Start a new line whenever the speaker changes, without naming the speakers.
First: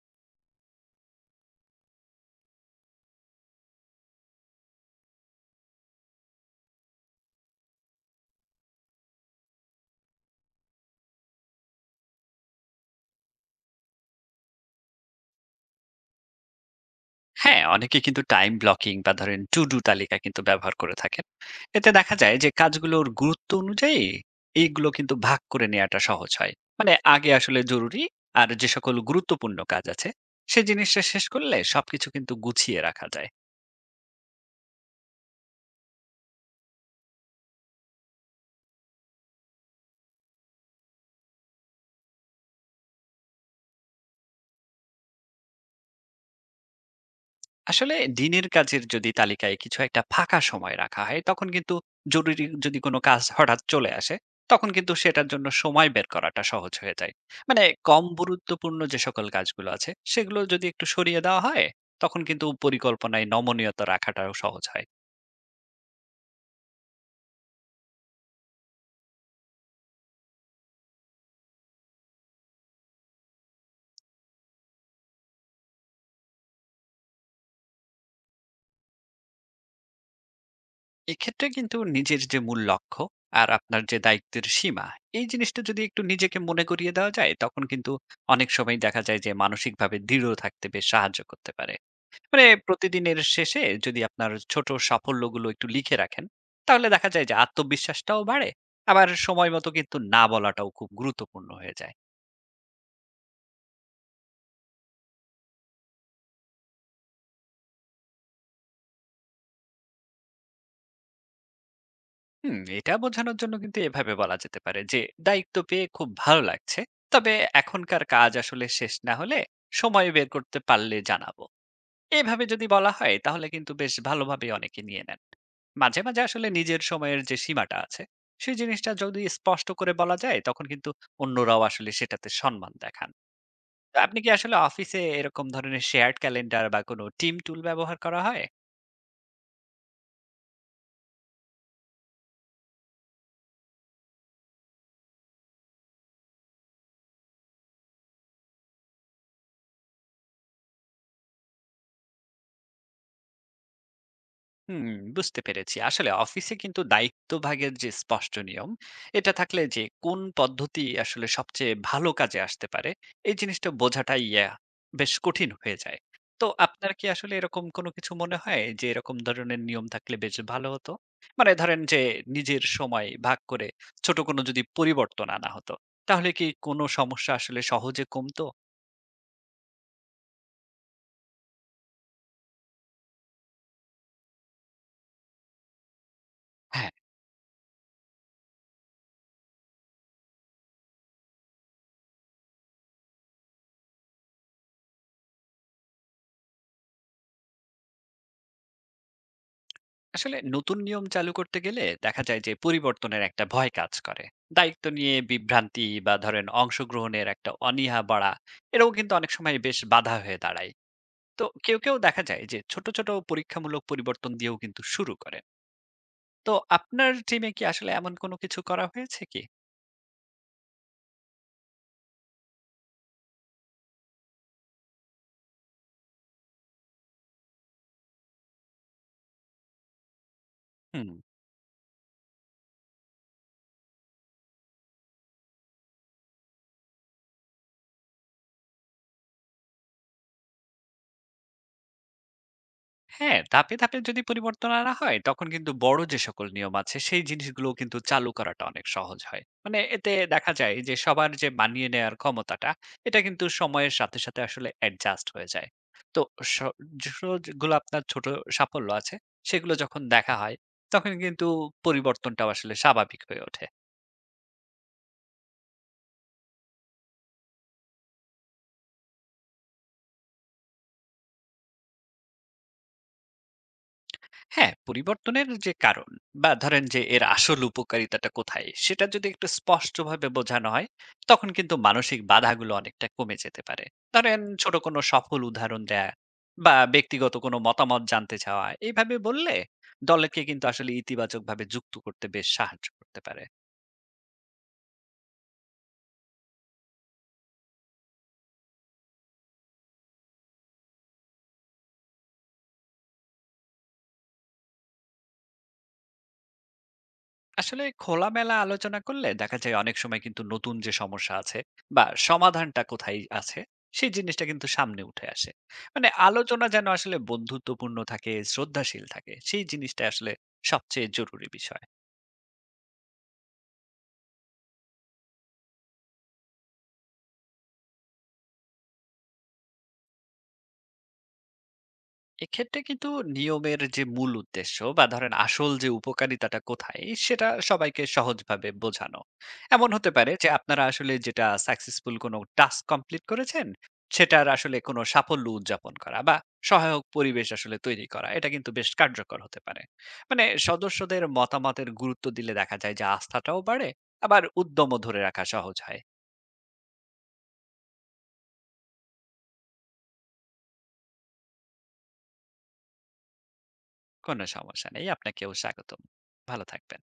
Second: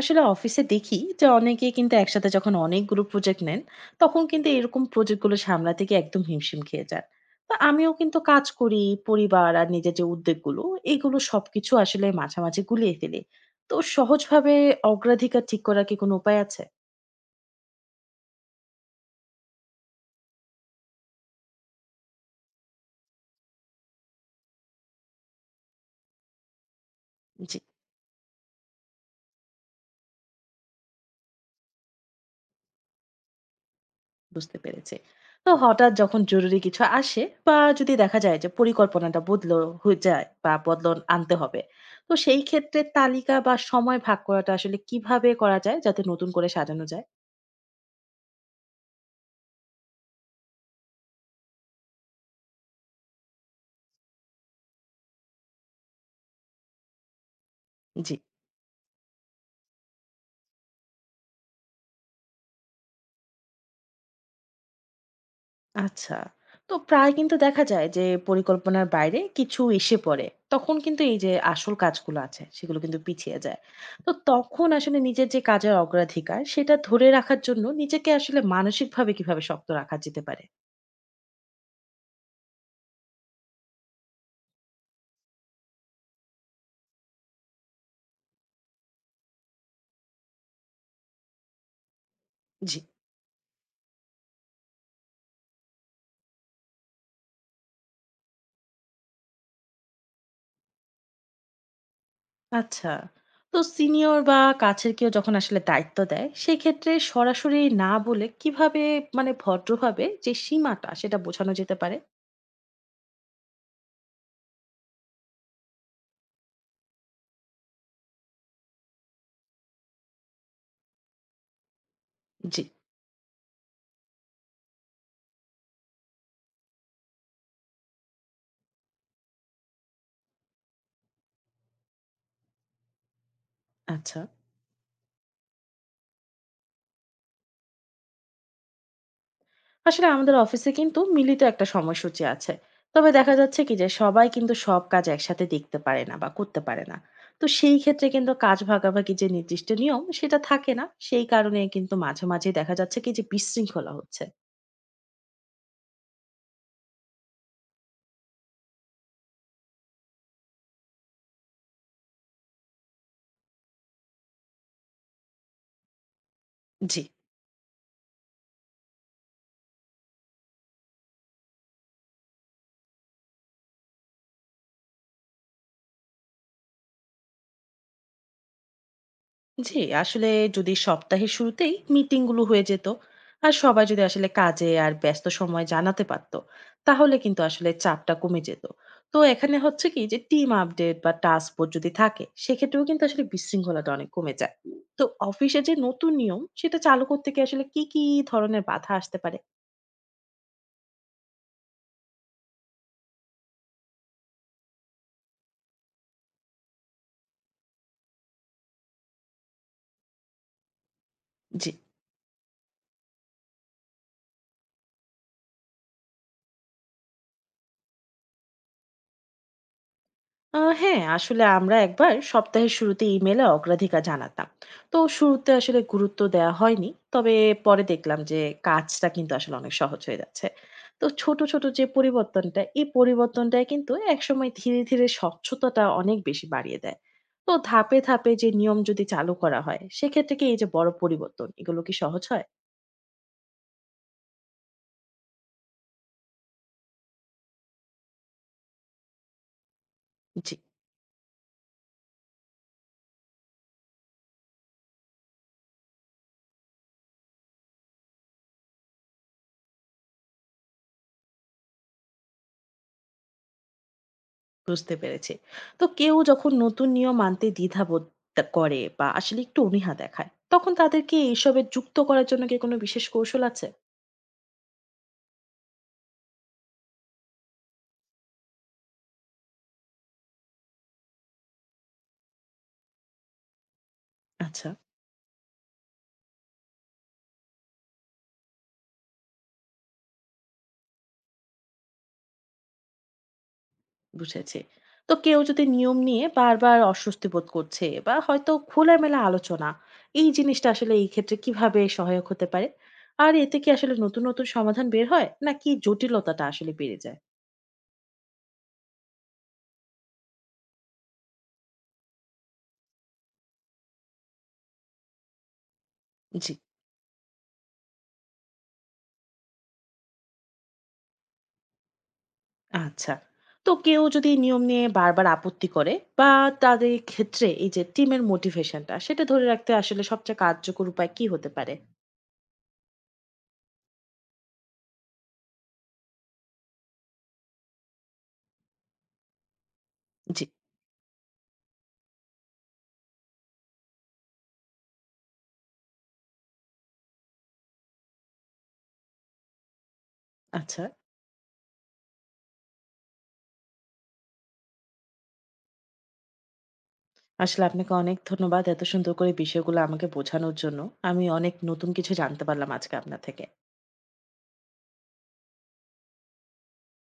আসলে অফিসে দেখি যে অনেকেই কিন্তু একসাথে যখন অনেকগুলো প্রজেক্ট নেন তখন কিন্তু এরকম প্রজেক্টগুলো সামলাতে গিয়ে একদম হিমশিম খেয়ে যান। তো আমিও কিন্তু কাজ করি, পরিবার আর নিজের যে উদ্যোগগুলো এগুলো সবকিছু আসলে মাঝামাঝি গুলিয়ে ফেলি। তো সহজভাবে অগ্রাধিকার ঠিক করার কি কোনো উপায় আছে?
হ্যাঁ, অনেকে কিন্তু টাইম ব্লকিং বা ধরেন টু ডু তালিকা কিন্তু ব্যবহার করে থাকেন। এতে দেখা যায় যে কাজগুলোর গুরুত্ব অনুযায়ী এইগুলো কিন্তু ভাগ করে নেওয়াটা সহজ হয়। মানে আগে
জি,
আসলে জরুরি আর যে সকল গুরুত্বপূর্ণ কাজ আছে সে জিনিসটা শেষ করলে সবকিছু কিন্তু গুছিয়ে রাখা যায়।
বুঝতে পেরেছি। তো হঠাৎ যখন জরুরি কিছু আসে বা যদি দেখা যায় যে পরিকল্পনাটা বদল হয়ে যায় বা বদলন আনতে হবে। তো সেই ক্ষেত্রে তালিকা বা সময় ভাগ করাটা আসলে কিভাবে করা যায় যাতে নতুন করে সাজানো যায়?
আসলে দিনের কাজের যদি তালিকায় কিছু একটা ফাঁকা সময় রাখা হয়, তখন কিন্তু জরুরি যদি কোনো কাজ হঠাৎ চলে আসে, তখন কিন্তু সেটার জন্য সময় বের করাটা সহজ হয়ে যায়। মানে কম
জি।
গুরুত্বপূর্ণ যে সকল কাজগুলো আছে সেগুলো যদি একটু সরিয়ে দেওয়া হয়, তখন কিন্তু পরিকল্পনায় নমনীয়তা রাখাটাও সহজ হয়।
আচ্ছা। তো প্রায় কিন্তু দেখা যায় যে পরিকল্পনার বাইরে কিছু এসে পড়ে। তখন কিন্তু এই যে আসল কাজগুলো আছে সেগুলো কিন্তু পিছিয়ে যায়। তো তখন আসলে নিজের যে কাজের অগ্রাধিকার সেটা ধরে রাখার জন্য নিজেকে আসলে মানসিকভাবে কিভাবে শক্ত রাখা যেতে পারে?
এক্ষেত্রে কিন্তু নিজের যে মূল লক্ষ্য আর আপনার যে দায়িত্বের সীমা, এই জিনিসটা যদি একটু নিজেকে মনে করিয়ে দেওয়া যায়, তখন কিন্তু অনেক সময় দেখা যায় যে মানসিকভাবে দৃঢ় থাকতে বেশ সাহায্য করতে পারে। মানে
জি।
প্রতিদিনের শেষে যদি আপনার ছোট সাফল্যগুলো একটু লিখে রাখেন, তাহলে দেখা যায় যে আত্মবিশ্বাসটাও বাড়ে। আবার সময় মতো কিন্তু না বলাটাও খুব গুরুত্বপূর্ণ হয়ে যায়।
আচ্ছা। তো সিনিয়র বা কাছের কেউ যখন আসলে দায়িত্ব দেয়, সেক্ষেত্রে সরাসরি না বলে কিভাবে মানে ভদ্রভাবে যে সীমাটা সেটা বোঝানো যেতে পারে?
হুম, এটা বোঝানোর জন্য কিন্তু এভাবে বলা যেতে পারে যে দায়িত্ব পেয়ে খুব ভালো লাগছে, তবে এখনকার কাজ আসলে শেষ না হলে, সময় বের করতে পারলে জানাবো। এভাবে
জি,
যদি বলা হয় তাহলে কিন্তু বেশ ভালোভাবে অনেকে নিয়ে নেন। মাঝে মাঝে আসলে নিজের সময়ের যে সীমাটা আছে সেই জিনিসটা যদি স্পষ্ট করে বলা যায়, তখন কিন্তু অন্যরাও আসলে সেটাতে সম্মান দেখান। তো আপনি
আচ্ছা।
কি আসলে অফিসে এরকম ধরনের শেয়ার্ড ক্যালেন্ডার বা কোনো টিম টুল ব্যবহার করা হয়?
আসলে আমাদের অফিসে কিন্তু মিলিত একটা সময়সূচি আছে। তবে দেখা যাচ্ছে কি যে সবাই কিন্তু সব কাজ একসাথে দেখতে পারে না বা করতে পারে না। তো সেই ক্ষেত্রে কিন্তু কাজ ভাগাভাগি যে নির্দিষ্ট নিয়ম সেটা থাকে না। সেই কারণে কিন্তু মাঝে মাঝে দেখা যাচ্ছে কি যে বিশৃঙ্খলা হচ্ছে।
হুম, বুঝতে পেরেছি। আসলে অফিসে কিন্তু দায়িত্ব ভাগের যে স্পষ্ট নিয়ম, এটা থাকলে যে কোন পদ্ধতি আসলে সবচেয়ে ভালো কাজে আসতে পারে, এই জিনিসটা বোঝাটাই বেশ কঠিন হয়ে যায়। তো আপনার
জি।
কি আসলে এরকম কোনো কিছু মনে হয় যে এরকম ধরনের নিয়ম থাকলে বেশ ভালো হতো? মানে ধরেন যে নিজের সময় ভাগ করে ছোট কোনো যদি পরিবর্তন আনা হতো, তাহলে কি কোনো সমস্যা আসলে সহজে কমতো?
জি, আসলে যদি সপ্তাহের শুরুতেই মিটিং গুলো হয়ে যেত, আর সবাই যদি আসলে কাজে আর ব্যস্ত সময় জানাতে পারতো
হ্যাঁ,
তাহলে কিন্তু আসলে চাপটা কমে যেত। তো এখানে হচ্ছে কি যে টিম আপডেট বা টাস্ক ফোর্স যদি থাকে সেক্ষেত্রেও কিন্তু আসলে বিশৃঙ্খলাটা অনেক কমে যায়। তো অফিসে যে নতুন নিয়ম সেটা চালু করতে কি আসলে কি কি ধরনের বাধা আসতে পারে?
আসলে নতুন নিয়ম চালু করতে গেলে দেখা যায় যে পরিবর্তনের একটা ভয় কাজ করে, দায়িত্ব নিয়ে বিভ্রান্তি বা ধরেন অংশগ্রহণের একটা অনীহা বাড়া, এটাও কিন্তু অনেক সময় বেশ বাধা হয়ে দাঁড়ায়। তো
জি।
কেউ কেউ দেখা যায় যে ছোট ছোট পরীক্ষামূলক পরিবর্তন দিয়েও কিন্তু শুরু করে। তো আপনার টিমে কি আসলে এমন কোনো কিছু করা হয়েছে কি?
হ্যাঁ, আসলে আমরা একবার সপ্তাহের শুরুতে ইমেলে অগ্রাধিকার জানাতাম। তো শুরুতে আসলে গুরুত্ব দেওয়া হয়নি, তবে পরে দেখলাম যে কাজটা কিন্তু আসলে অনেক সহজ হয়ে যাচ্ছে। তো
হুম।
ছোট ছোট যে পরিবর্তনটা এই পরিবর্তনটাই কিন্তু একসময় ধীরে ধীরে স্বচ্ছতাটা অনেক বেশি বাড়িয়ে দেয়। তো ধাপে ধাপে যে নিয়ম যদি চালু করা হয় সেক্ষেত্রে কি এই যে বড় পরিবর্তন এগুলো কি সহজ হয়?
হ্যাঁ, ধাপে, ধাপে যদি পরিবর্তন আনা হয়, তখন কিন্তু বড় যে সকল নিয়ম আছে, সেই জিনিসগুলো কিন্তু চালু করাটা অনেক সহজ হয়। মানে এতে দেখা
জি,
যায় যে সবার যে মানিয়ে নেয়ার ক্ষমতাটা, এটা কিন্তু সময়ের সাথে, সাথে আসলে অ্যাডজাস্ট হয়ে যায়। তো স যেগুলো আপনার ছোট সাফল্য আছে, সেগুলো যখন দেখা হয়, তখন কিন্তু পরিবর্তনটাও আসলে স্বাভাবিক হয়ে ওঠে।
বুঝতে পেরেছি। তো কেউ যখন নতুন নিয়ম মানতে দ্বিধাবোধ তা করে বা আসলে একটু অনীহা দেখায়, তখন তাদেরকে এসবে যুক্ত করার জন্য কি কোনো বিশেষ কৌশল আছে?
হ্যাঁ, পরিবর্তনের যে কারণ বা ধরেন যে এর আসল উপকারিতাটা কোথায় সেটা যদি একটু স্পষ্টভাবে বোঝানো হয়, তখন কিন্তু মানসিক বাধাগুলো অনেকটা কমে যেতে পারে। ধরেন
আচ্ছা,
ছোট কোনো সফল উদাহরণ দেয়া বা ব্যক্তিগত কোনো মতামত জানতে চাওয়া, এইভাবে বললে দলকে কিন্তু আসলে ইতিবাচকভাবে যুক্ত করতে বেশ সাহায্য করতে পারে।
বুঝেছি। তো কেউ যদি নিয়ম নিয়ে বারবার অস্বস্তি বোধ করছে বা হয়তো খোলামেলা আলোচনা, এই জিনিসটা আসলে এই ক্ষেত্রে কিভাবে সহায়ক হতে পারে? আর এতে কি আসলে নতুন নতুন সমাধান বের হয় নাকি জটিলতাটা আসলে বেড়ে যায়?
আসলে খোলামেলা আলোচনা করলে দেখা যায় অনেক সময় কিন্তু নতুন যে সমস্যা আছে বা সমাধানটা কোথায় আছে সেই জিনিসটা কিন্তু সামনে উঠে আসে। মানে
জি।
আলোচনা যেন আসলে বন্ধুত্বপূর্ণ থাকে, শ্রদ্ধাশীল থাকে, সেই জিনিসটা আসলে সবচেয়ে জরুরি বিষয়।
আচ্ছা। তো কেউ যদি নিয়ম নিয়ে বারবার আপত্তি করে বা তাদের ক্ষেত্রে এই যে টিমের মোটিভেশনটা সেটা ধরে রাখতে আসলে সবচেয়ে কার্যকর উপায় কি হতে পারে?
এক্ষেত্রে কিন্তু নিয়মের যে মূল উদ্দেশ্য বা ধরেন আসল যে উপকারিতাটা কোথায় সেটা সবাইকে সহজভাবে বোঝানো, এমন হতে পারে
জি,
যে আপনারা আসলে যেটা সাকসেসফুল কোনো টাস্ক কমপ্লিট করেছেন, সেটার আসলে কোনো সাফল্য উদযাপন করা বা সহায়ক পরিবেশ আসলে তৈরি করা, এটা কিন্তু বেশ কার্যকর হতে পারে। মানে
আচ্ছা।
সদস্যদের মতামতের গুরুত্ব দিলে দেখা যায় যে আস্থাটাও বাড়ে, আবার উদ্যমও ধরে রাখা সহজ হয়।
আসলে আপনাকে অনেক ধন্যবাদ এত সুন্দর করে বিষয়গুলো আমাকে বোঝানোর জন্য। আমি অনেক নতুন কিছু জানতে পারলাম আজকে আপনার থেকে।
কোনো সমস্যা নেই, আপনাকেও স্বাগতম। ভালো থাকবেন।